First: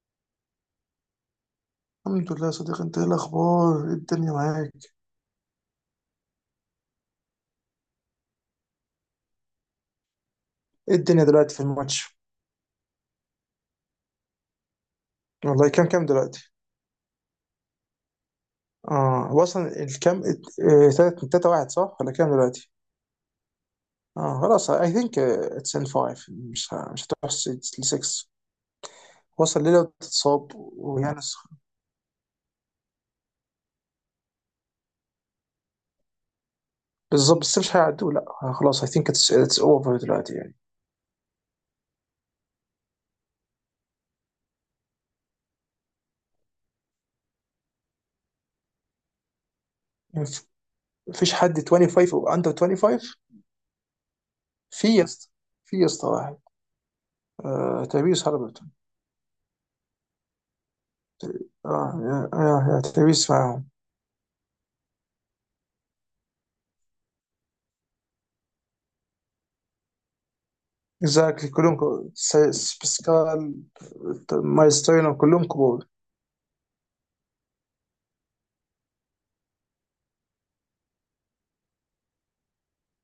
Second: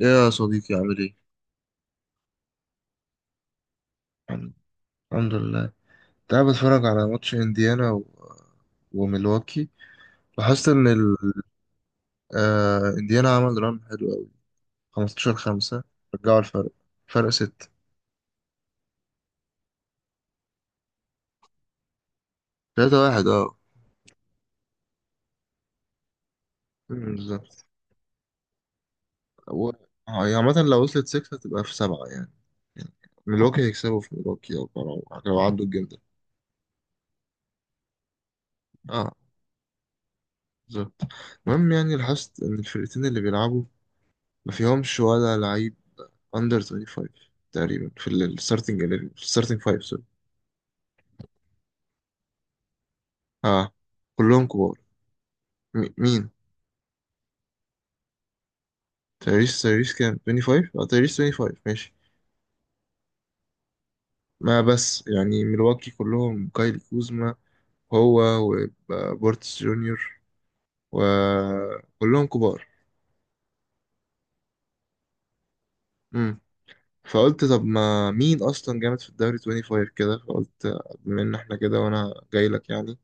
يا صديقي عامل ايه؟ الحمد لله يا صديقي، انت ايه الاخبار؟ ايه الدنيا الحمد معاك؟ الحمد لله. كنت قاعد بتفرج على ماتش انديانا و... وميلواكي. لاحظت ان ايه الدنيا دلوقتي في الماتش؟ انديانا عمل ران حلو قوي. 15 والله 5، كام رجعوا دلوقتي؟ الفرق، فرق 6. اه، هو اصلا الكام، تلاتة تلاتة واحد صح، ولا كام دلوقتي؟ 3 1 اه. اه خلاص، اي ثينك اتس ان فايف. مش هتروح بالظبط. ل 6. وصل و... ليه آه، لو يعني تتصاب عامة لو وصلت 6 ويانس. هتبقى في 7 يعني. يعني ميلواكي هيكسبوا في ميلواكي او لو عدوا الجيم ده. بالظبط، بس مش هيعدوا لا، اه، خلاص. اي ثينك اه اتس اوفر دلوقتي يعني. بالظبط. المهم يعني لاحظت ان الفرقتين اللي بيلعبوا ما فيهمش ولا لعيب اندر 25 تقريبا في الستارتنج، في الستارتنج 5. سوري. مف- مفيش حد 25 او اندر 25. اه كلهم كبار. في يا اسطى، في يا اسطى مين؟ واحد. آه، تبيس هربت. تايريس، تايريس كام؟ 25؟ اه تايريس 25 ماشي. اه، يا تبيس معاهم. ما بس يعني ملواكي كلهم كايلي كوزما هو وبورتس جونيور اكزاكتلي، كلهم كبار. وكلهم كبار. باسكال، مايلز تاينر، كلهم كبار. امم فقلت طب ما مين اصلا جامد في الدوري 25 كده، فقلت بما ان احنا كده وانا جاي لك يعني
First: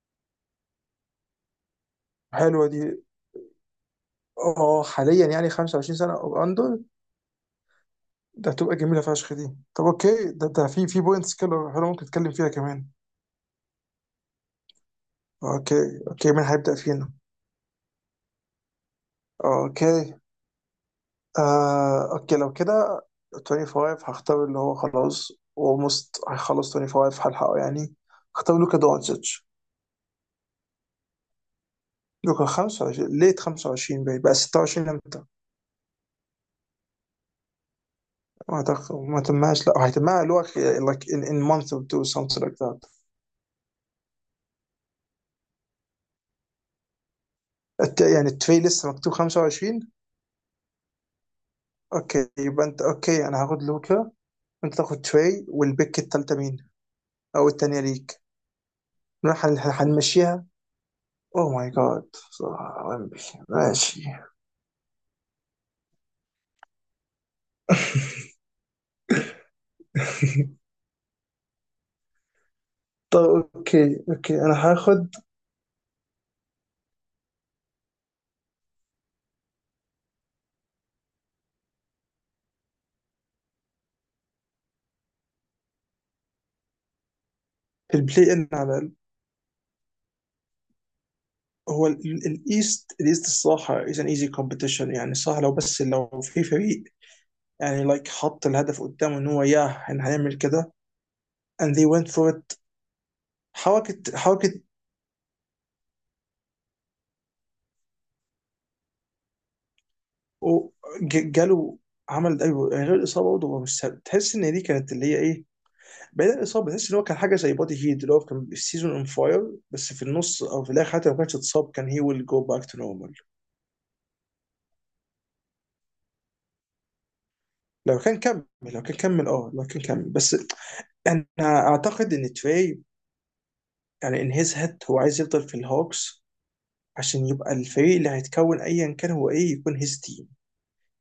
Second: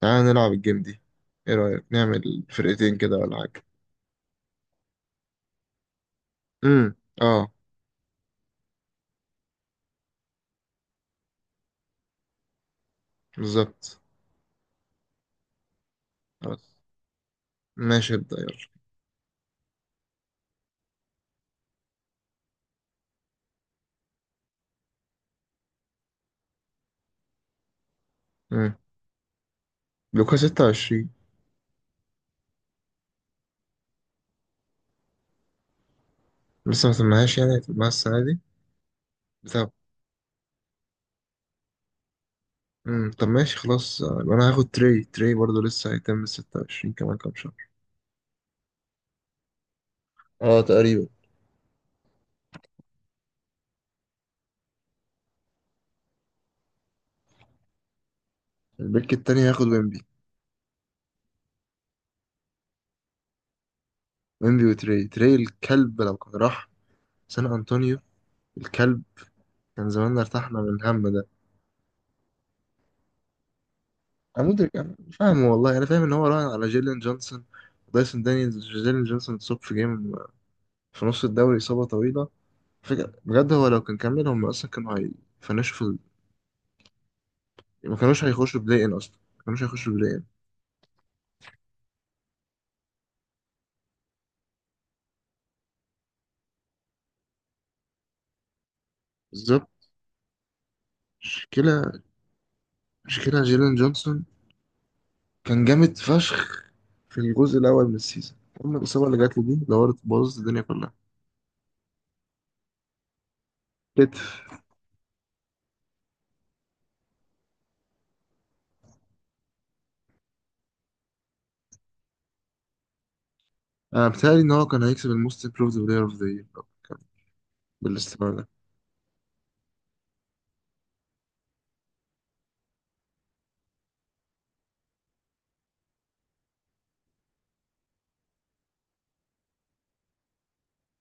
تعالى نلعب الجيم دي. ايه رأيك نعمل حلوه دي. فرقتين كده ولا حاجة؟ اه، حاليا يعني 25 سنه او اندر. امم اه ده هتبقى جميله فشخ دي. طب اوكي، ده في بوينتس كده حلوه، ممكن نتكلم فيها كمان. بالظبط. اوكي. اوكي، مين هيبدا فينا؟ ماشي ابدأ يلا. اوكي. آه، اوكي لو كده 25 هختار اللي هو خلاص اولموست هيخلص. 25 هلحقه يعني. هختار مم. لوكا دونتش. لوكا 26. لوكا 25، ليت 25. بقى 26 امتى؟ لسه ما سمعهاش، يعني هتبقى السنة دي. ما أعتقد ما تمهاش، بتاع. لا، هيتمها اللي هو like in month or two something like that. مم. طب ماشي خلاص، يبقى أنا هاخد تري، تري برضه لسه هيتم 26 كمان كام شهر. يعني التري لسه مكتوب 25. اه تقريبا. اوكي، يبقى انت اوكي، انا هاخد لوكا وانت تاخد تري، والبيك التالتة مين؟ او التانية ليك. البيك التاني هياخد ويمبي. هنمشيها. اوه ماي جاد. ماشي. ويمبي وتري، تري الكلب لو كان راح سان أنطونيو، الكلب، كان زماننا ارتحنا من الهم ده. طب اوكي، اوكي أنا انا مدرك، أنا هاخد. مش فاهم والله، أنا فاهم إن هو راهن على جيلين جونسون. دايسون دانيالز، جيلين جونسون اتصاب في جيم في نص الدوري، إصابة طويلة. فكرة بجد هو لو كان كمل هم أصلا كانوا هيفنشوا. ما كانوش البلاي ان هيخشوا على بلاي ان اصلا، ما كانوش هيخشوا بلاي ان. هو الايست، الصراحه از ان ايزي كومبيتيشن، يعني صح، لو بس لو في فريق، يعني لايك حط الهدف قدامه ان هو بالظبط. ياه احنا هنعمل كده. And they مشكلة went for it. مشكلة جيلين حركة جونسون. حركة. كان جامد فشخ في الجزء الأول من السيزون. أما الإصابة اللي جات له دي دورت بوظت الدنيا و- كلها. جاله. عمل ده يعني، غير الاصابه برضه هو مش سهل. تحس كتف. ان دي كانت اللي هي ايه، بعيد عن الاصابه، تحس ان هو كان حاجه زي بودي هيد اللي هو كان السيزون اون فاير، بس في النص او في الاخر، حتى لو ما كانش اتصاب، كان هي ويل جو باك تو نورمال. أنا بتهيألي إن هو كان هيكسب الموست امبروفد بلاير أوف ذا يير لو كان بالاستمرار كمل، ده. لو كان كمل، اه، لو كان كمل بس. انا اعتقد ان تري، يعني ان هيز هيد هو عايز يفضل في الهوكس، عشان يبقى الفريق اللي هيتكون ايا كان، هو ايه، يكون هيز تيم.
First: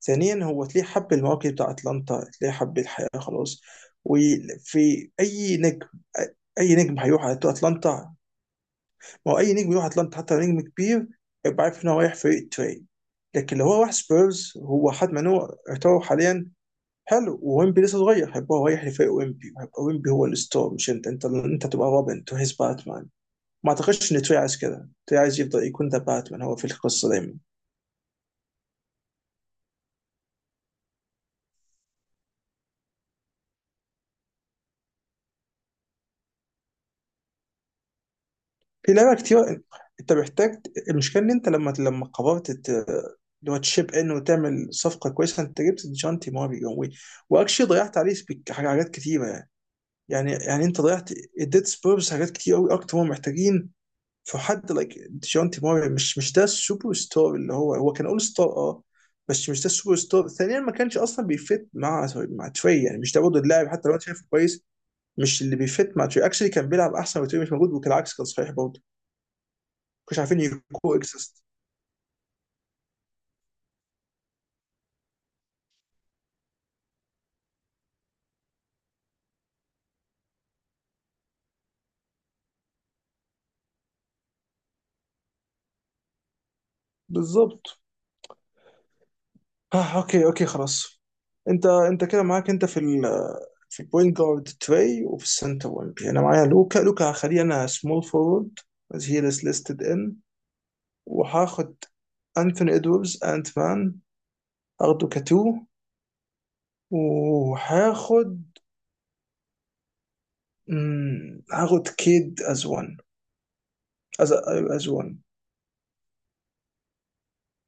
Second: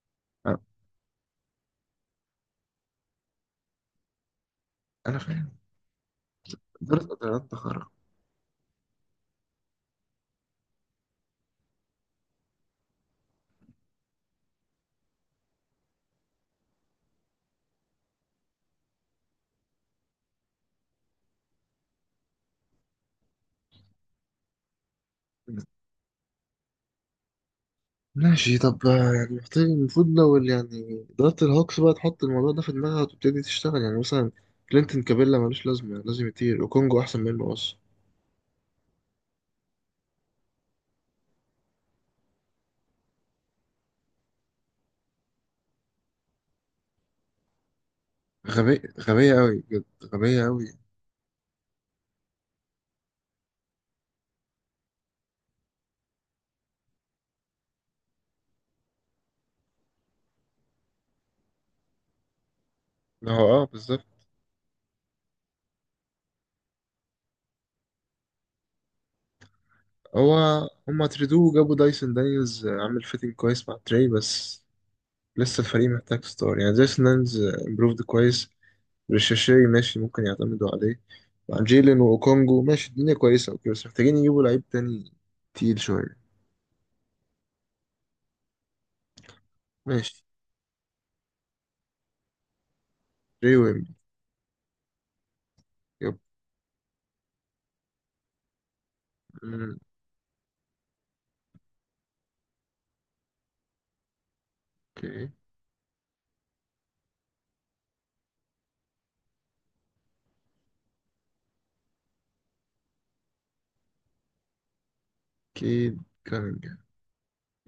ثانيا، آه، هو تلاقيه حب المواقف بتاع اتلانتا، تلاقيه حب الحياه خلاص. وفي أنا فاهم. اي نجم، اي نجم إدارة هيروح على قدرات تخرج. اتلانتا، ما هو اي نجم يروح اتلانتا حتى لو نجم كبير، يبقى عارف ان هو رايح فريق تري. لكن لو هو راح سبيرز، هو حد من هو يعتبر حاليا حلو، وويمبي لسه صغير، هيبقى هو رايح لفريق ويمبي. هيبقى ويمبي هو الستار، مش انت. انت تبقى روبن تو هيز باتمان. ما اعتقدش ان تري عايز كده. تري عايز يفضل يكون ذا باتمان هو في القصه دايما. ماشي. طب يعني محتاج، المفروض لو يعني إدارة الهوكس بقى تحط الموضوع ده في دماغها وتبتدي تشتغل يعني. مثلا كلينتون كابيلا ملوش لازمة، لازم يطير وكونجو أحسن منه أصلا. في لعبة كتير. انت محتاج. المشكلة ان انت لما قررت اللي هو تشيب ان وتعمل صفقة كويسة، انت جبت جونتي ماريو واكشلي ضيعت عليه غبية حاجات كتيرة غبية يعني. أوي بجد، يعني غبية يعني أوي. انت ضيعت، اديت سبيرز حاجات كتير قوي اكتر هم محتاجين. في حد لايك جونتي ماريو، مش ده السوبر ستار اللي هو كان اول ستار، اه، بس مش ده السوبر ستار. ثانيا، ما كانش اصلا بيفت مع تري، يعني مش ده ما برضه هو اه اللاعب حتى لو انت بالظبط. شايفه كويس. مش اللي بيفت مع تري. اكشلي كان بيلعب احسن وتري مش موجود، وكالعكس كان صحيح برضه. مش هو عارفين يكو هما تريدوه اكزيست. وجابوا دايسون دانيلز، عامل فيتنج كويس مع تري بس لسه الفريق محتاج ستار. يعني دايسون دانيلز امبروفد كويس، ريشاشي ماشي ممكن يعتمدوا عليه. مع جيلين وأوكونجو ماشي الدنيا كويسة أوكي، بس محتاجين يجيبوا لعيب تاني تقيل شوية. بالظبط. آه، ماشي. اوكي، اوكي خلاص. انت كده معاك، انت في ال، تري، في ويمبي. البوينت جارد تري، وفي السنتر وينج يب. انا معايا لوكا. هخليه انا سمول فورورد as he is مم، listed in. وهاخد انثوني ادوردز، انت مان، هاخده اوكي. كتو. وهاخد، هاخد كيد از وان. از از وان. كيد كامينجهام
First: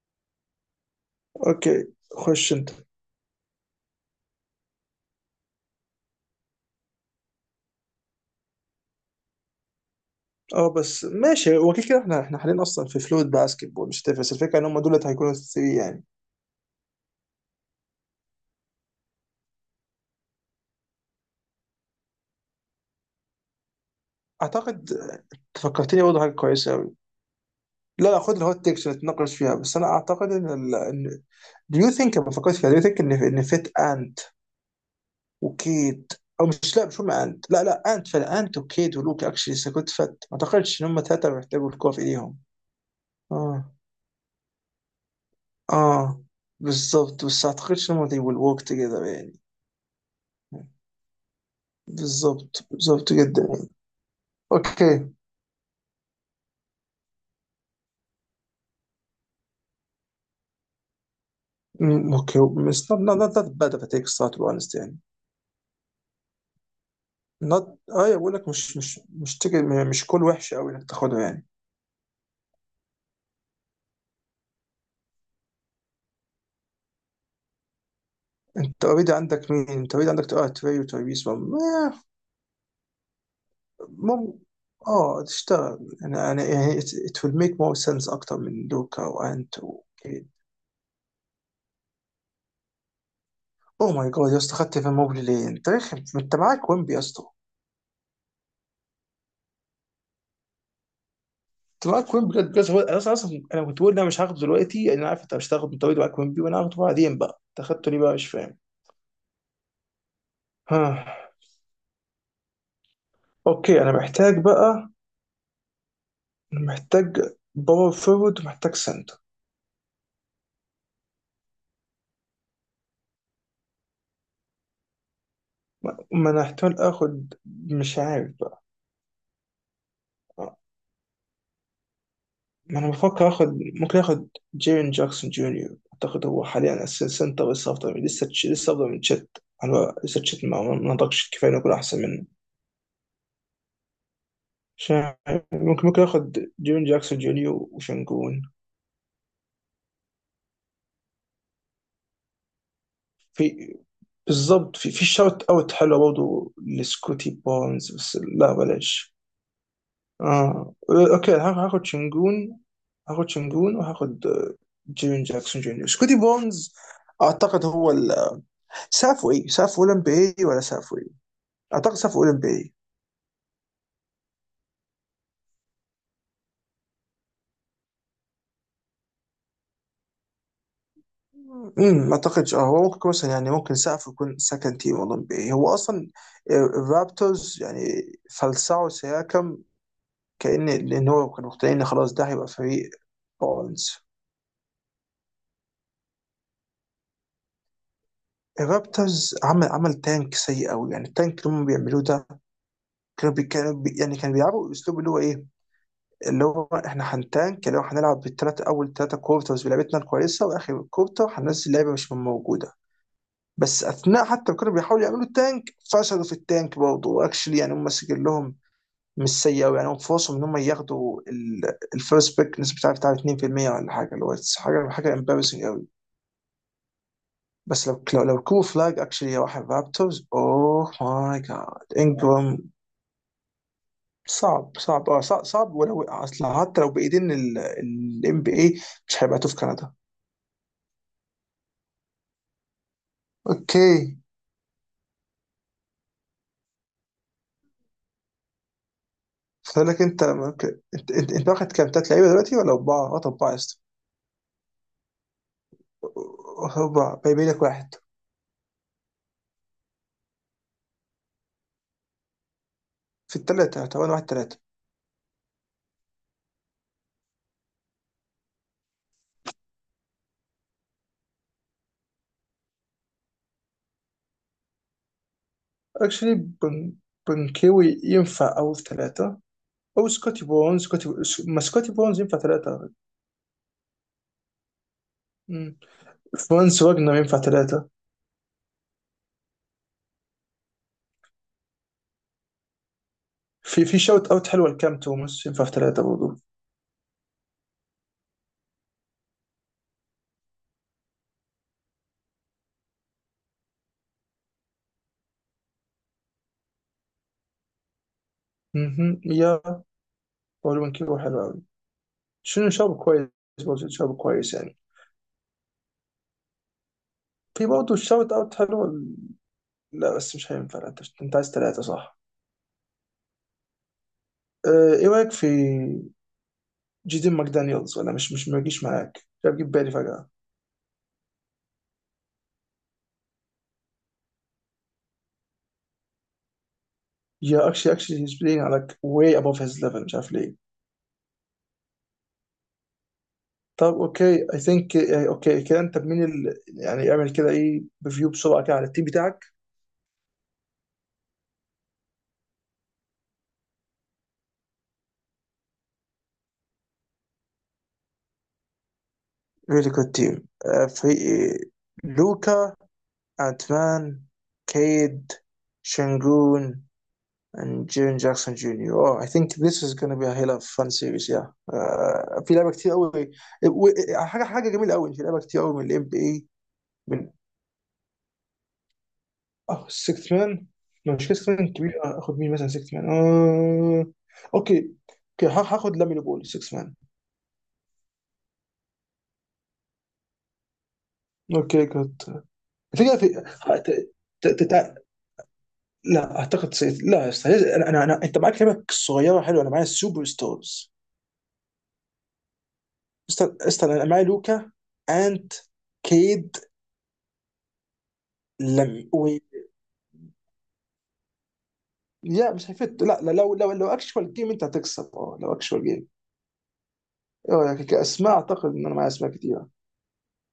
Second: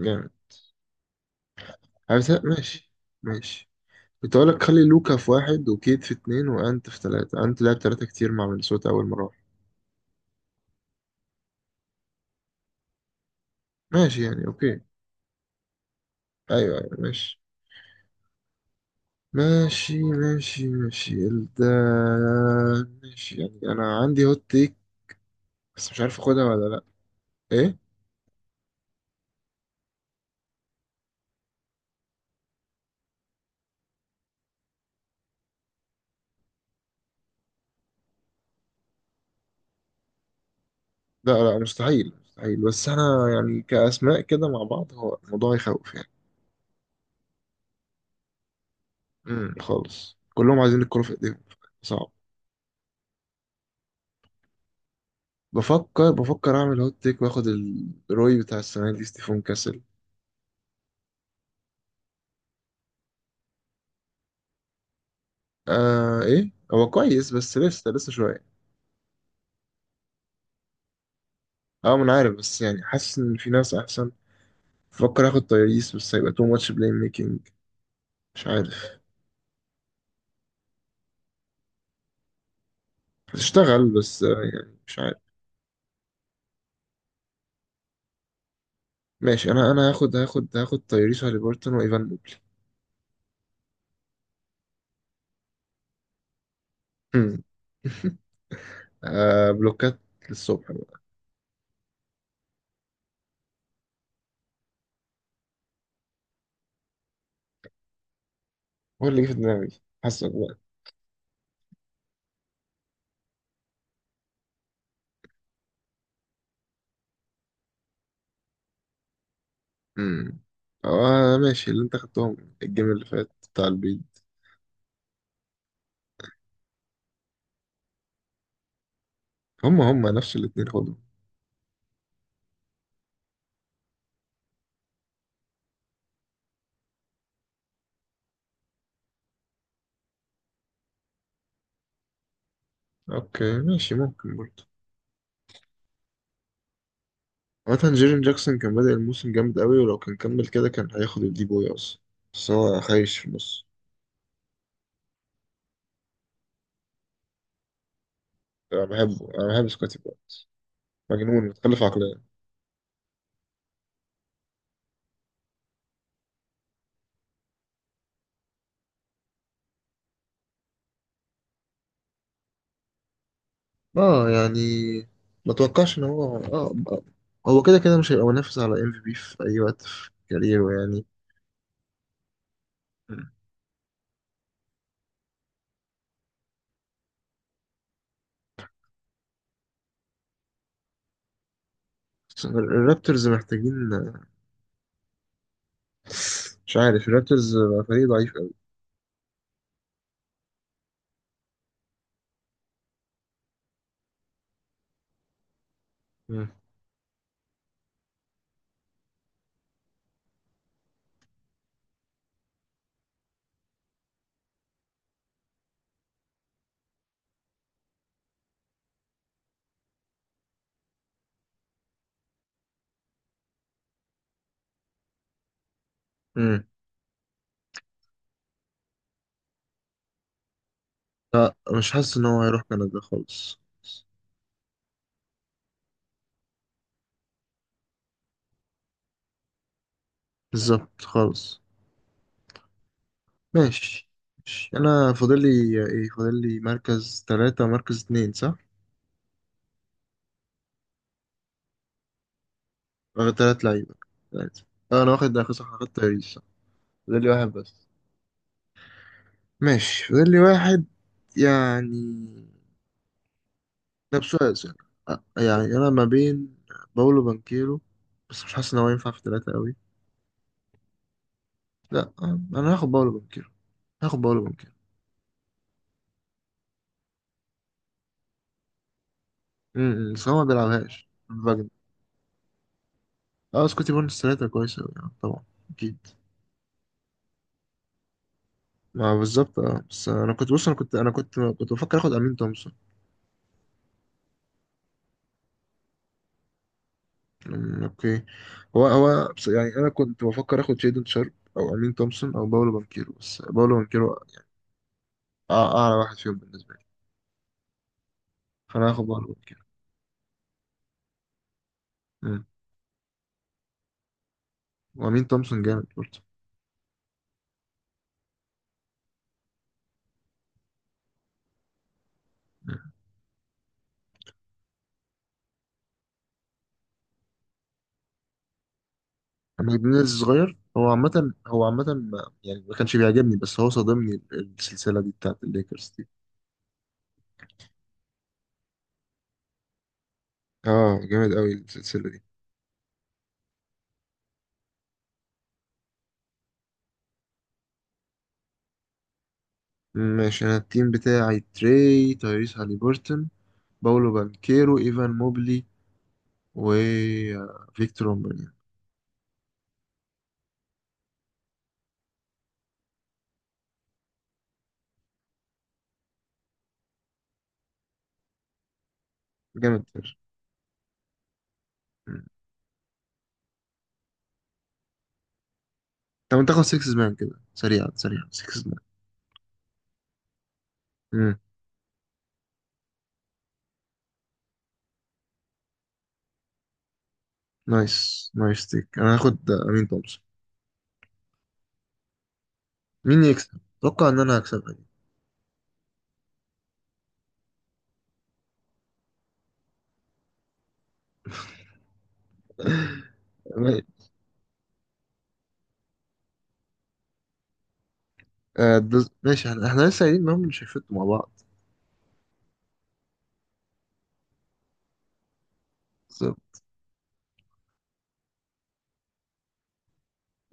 جامد. اوكي. خش انت. ماشي. ماشي. كنت اقول لك خلي لوكا في واحد وكيت في اتنين وانت في تلاتة، انت لعب تلاتة كتير مع مينيسوتا اول ما راح. اه، بس ماشي، هو كده كده احنا حاليا اصلا في فلويد باسكت بول، مش ماشي تفرس يعني الفكره ان هم اوكي. دول اللي هيكونوا الثري يعني. ايوه ايوه ماشي. ماشي ده. ماشي يعني انا عندي هوت تيك اعتقد بس مش فكرتني عارف برضه حاجه اخدها ولا كويسه لا. قوي. ايه؟ لا لا، خد الهوت تيكس نتناقش فيها، بس انا اعتقد ان ال... ان دو يو ثينك لما فكرت فيها، دو يو ثينك ان فيت انت وكيد، او مش، لا مش هم انت، لا لا، انت فعلا انت وكيد ولوك اكشلي سكوت فت. ما اعتقدش ان هم ثلاثه لا لا بيحتاجوا الكوره في مستحيل ايديهم. مستحيل، بس انا يعني اه. كاسماء كده مع بعض هو الموضوع يخوف يعني. اه، بالظبط، بس ما اعتقدش ان هم they will work together يعني. خالص كلهم عايزين الكرة في ايديهم، صعب. بالظبط، بالظبط جدا يعني. اوكي. بفكر اعمل هوت تيك واخد الروي بتاع السنة دي ستيفون كاسل. اوكي. مش not that bad of a take، الصراحه to be honest يعني. آه ايه هو كويس بس Not. لسه ايوه، بقول شويه. لك مش تجي، مش كل وحش قوي انك تاخده يعني. اه ما انا عارف بس يعني حاسس ان في ناس احسن. بفكر اخد تايريس بس هيبقى تو ماتش بلاي ميكنج. مش انت عارف. اوريدي عندك مين؟ انت اوريدي عندك، اه، تري وتايبيس، مم. هتشتغل بس يعني مش عارف. اه، تشتغل، انا يعني it will make more sense اكتر من لوكا ماشي وانت انا و... انا هاخد تايريس وهاليبرتون وايفان موبلي. اوه ماي جاد يا اسطى، خدت في موبلي ليه؟ انت رخم، انت معاك ويمبي يا اسطى. هم. آه بلوكات للصبح بقى. انت معاك ويمبي بجد بجد. هو انا أصلاً انا كنت بقول إن انا مش هاخده دلوقتي، لأن انا عارف انت مش هتاخده. انت اوريدي معاك ويمبي، وانا هاخده بعدين بقى. انت خدته ليه بقى؟ مش فاهم. هو اللي جه في دماغي، حاسك بقى. ها؟ اوكي، انا محتاج بقى، أنا محتاج باور فورورد ومحتاج سنتر. امم. آه ماشي اللي انت خدتهم الجيم اللي فات بتاع البيض. ما انا احتمال اخد، مش عارف بقى. هم نفس الاتنين خدهم. ما انا بفكر اخد، ممكن اخد جيرين جاكسون جونيور. اعتقد هو حاليا اساسا سنتر. لسه لسه افضل من تشيت. انا لسه تشيت ما نضجش كفايه انه يكون احسن منه. اوكي ماشي، ممكن برضه. مش عارف. ممكن، اخد جيرين جاكسون جونيور عامة جيرين وشنجون. جاكسون كان بادئ الموسم جامد قوي، ولو كان كمل كده كان هياخد الدي بوي أصلا، بس هو خايش في النص. في، بالظبط. في شوت اوت حلو برضه لسكوتي بونز، بس لا أنا بلاش. بحبه، أنا بحب سكوتي بقى، اه، اوكي، مجنون متخلف هاخد عقليا. شنجون. هاخد شنجون وهاخد، آه، جيرين جاكسون جونيور، سكوتي بونز. اعتقد هو سافو ايه، سافو اولمبي إيه، ولا سافو ايه. اعتقد سافو اولمبي إيه. اه يعني ما اتوقعش ان هو اه آه. هو كده كده مش هيبقى منافس على ام في بي في اي وقت في كاريره يعني. امم، ما اعتقدش، اه، هو ممكن مم. مثلا يعني ممكن سقف يكون سكند تيم اولمبي إيه. هو اصلا الرابترز يعني فلسعوا سياكم، لان هو كانوا مقتنعين إن خلاص ده بس هيبقى فريق الرابترز محتاجين. بونز. مش عارف، الرابترز بقى فريق ضعيف قوي. الرابترز عمل تانك سيء قوي. يعني التانك اللي هم بيعملوه ده، كانوا بي كانوا بي يعني كانوا بيلعبوا الاسلوب اللي هو ايه، اللي مم. هو احنا هنتانك، اللي هو هنلعب بالثلاث اول ثلاثه كورترز بلعبتنا الكويسه، واخر كورتر هننزل لعيبه مش موجوده. بس اثناء حتى ما كانوا بيحاولوا يعملوا التانك، فشلوا في التانك برضه. واكشلي يعني هم سجل لهم مش سيء قوي يعني. هم فرصهم ان هم ياخدوا الفيرست بيك نسبه بتاع 2% ولا حاجه، اللي هو حاجه، امبارسنج قوي. مم. بس لو، كو فلاج اكشلي راح الرابترز، اوه ماي لا مش جاد. حاسس ان هو انجرام هيروح كندا خالص. صعب. صعب، اه، صعب، صعب. ولو اصل حتى لو بايدين، الام بي اي مش هيبقى في كندا. بالظبط خالص. اوكي. ماشي. ماشي. انا فاضل لي ايه؟ فاضل لي مركز ثلاثة، مركز اتنين صح. فقال لك انت ممكن، انت واخد كام تلات لعيبه دلوقتي ولا اربعه؟ واخد واخد اربعه يا تلات اسطى. لعيبة، تلاتة. اه انا واخد اخر صح، واخد تاريخ صح. اربعه، فاضل لي باقي واحد لك بس. واحد. ماشي فاضل لي واحد يعني. في الثلاثه، طب انا ده واحد بسؤال ثلاثه. سهل. أ- يعني انا ما بين باولو بانكيرو، بس مش حاسس ان هو ينفع في ثلاثة قوي. لا انا هاخد باولو بانكيرو. هاخد باولو بانكيرو. اكشلي بنكيوي ينفع او في ثلاثه، م- او م، بس هو ما سكوتي بونز. بيلعبهاش ما فاجن. سكوتي بونز ينفع ثلاثه. اه سكوتي بونس ثلاثة كويسة أوي، طبعا مم. اكيد. فرانس واجنر ينفع ثلاثه. ما بالظبط اه بس انا كنت بص، انا كنت انا كنت كنت بفكر اخد امين تومسون. في شوت اوت حلوه لكام توماس ينفع في ثلاثه برضه. اوكي. هو بس يعني انا كنت بفكر اخد شيدن شارب او امين تومسون او باولو بانكيرو، بس باولو بانكيرو اعلى واحد فيهم بالنسبه لي، فانا هاخد مهم. باولو بانكيرو. يا بولو بنكيوي حلو قوي. أمم، شنو شاب كويس، برضه شاب كويس يعني. وامين تومسون جامد برضه. في برضه الشوت اوت حلو. لا بس مش هينفع، لا، أنت عايز ثلاثة صح؟ أمم. آه، ايه رايك في جيدين ماكدانيالز؟ ولا مش مش ما يجيش معاك؟ مش عارف، جيب بالي ماجنيز فجأة. صغير، هو عامه يعني ما كانش بيعجبني بس هو صادمني السلسله دي بتاعت الليكرز دي. يا، اكشلي، هيز بلاينج على واي ابوف هيز ليفل، مش عارف ليه. اه جامد قوي السلسله دي. طب اوكي، اي ثينك اوكي كده. انت بمين ال... يعني اعمل كده، ايه، ريفيو بسرعة كده على التيم بتاعك. ماشي انا التيم بتاعي تري، تايريس هاليبرتون، باولو بانكيرو، ايفان موبلي، وفيكتور اومبانيا. ريلي جود تيم. فريق لوكا، انت مان، كيد، شنجون and Jaren Jackson Jr. Oh, I think this جامد is فشخ. gonna be a hell of a fun series, yeah. مم. آه، في لعبة كتير قوي. و- حاجة جميلة قوي إن في لعبة كتير قوي من ال طب NBA. انت تاخد 6 مان من، كده، سريعا سريعا 6 مان. اه، 6 مان. مش كده مم. 6 مان كبير. آه، اخد مين مثلا 6 مان؟ آه... اوكي. اوكي هاخد لامين بول 6 مان. نايس نايس تيك. انا هاخد امين تومسون. اوكي جود. الفكرة مين في يكسب؟ ه- اتوقع ت- ان انا ت- هكسبها دي. ت- لا اعتقد لا يا أستاذ، انا انت معاك لعبة صغيرة حلوة، انا معايا سوبر ستارز. استنى ما- استنى، انا معايا لوكا. انت، كيد. لم ماشي احنا لسه قايلين ان هم مش هيفتوا مع بعض. لا مش هيفت، لا لا. لو اكشوال جيم انت هتكسب. اه، لو اكشوال جيم. طب، اه، يعني كاسماء اعتقد ان انا معايا اسماء كتيره.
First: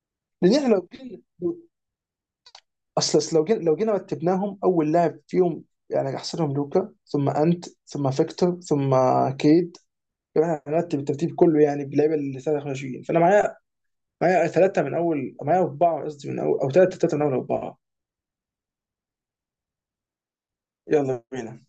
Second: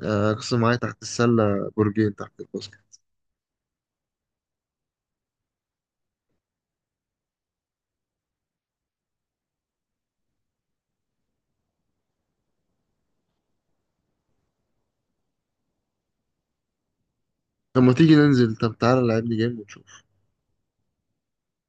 لان قصة احنا معايا لو تحت جينا، السلة، برجين تحت الباسكت. أصل لو جينا، رتبناهم اول لاعب فيهم. يعني احسنهم لوكا ثم انت ثم فيكتور ثم كيد. يعني احنا هنرتب الترتيب كله يعني باللعيبه اللي 23. فانا معايا، معايا ثلاثه من اول، معايا اربعه قصدي، من اول، او ثلاثه، من اول اربعه. طب ما تيجي ننزل، طب تعالى لعب لي جيم ونشوف. يلا بينا.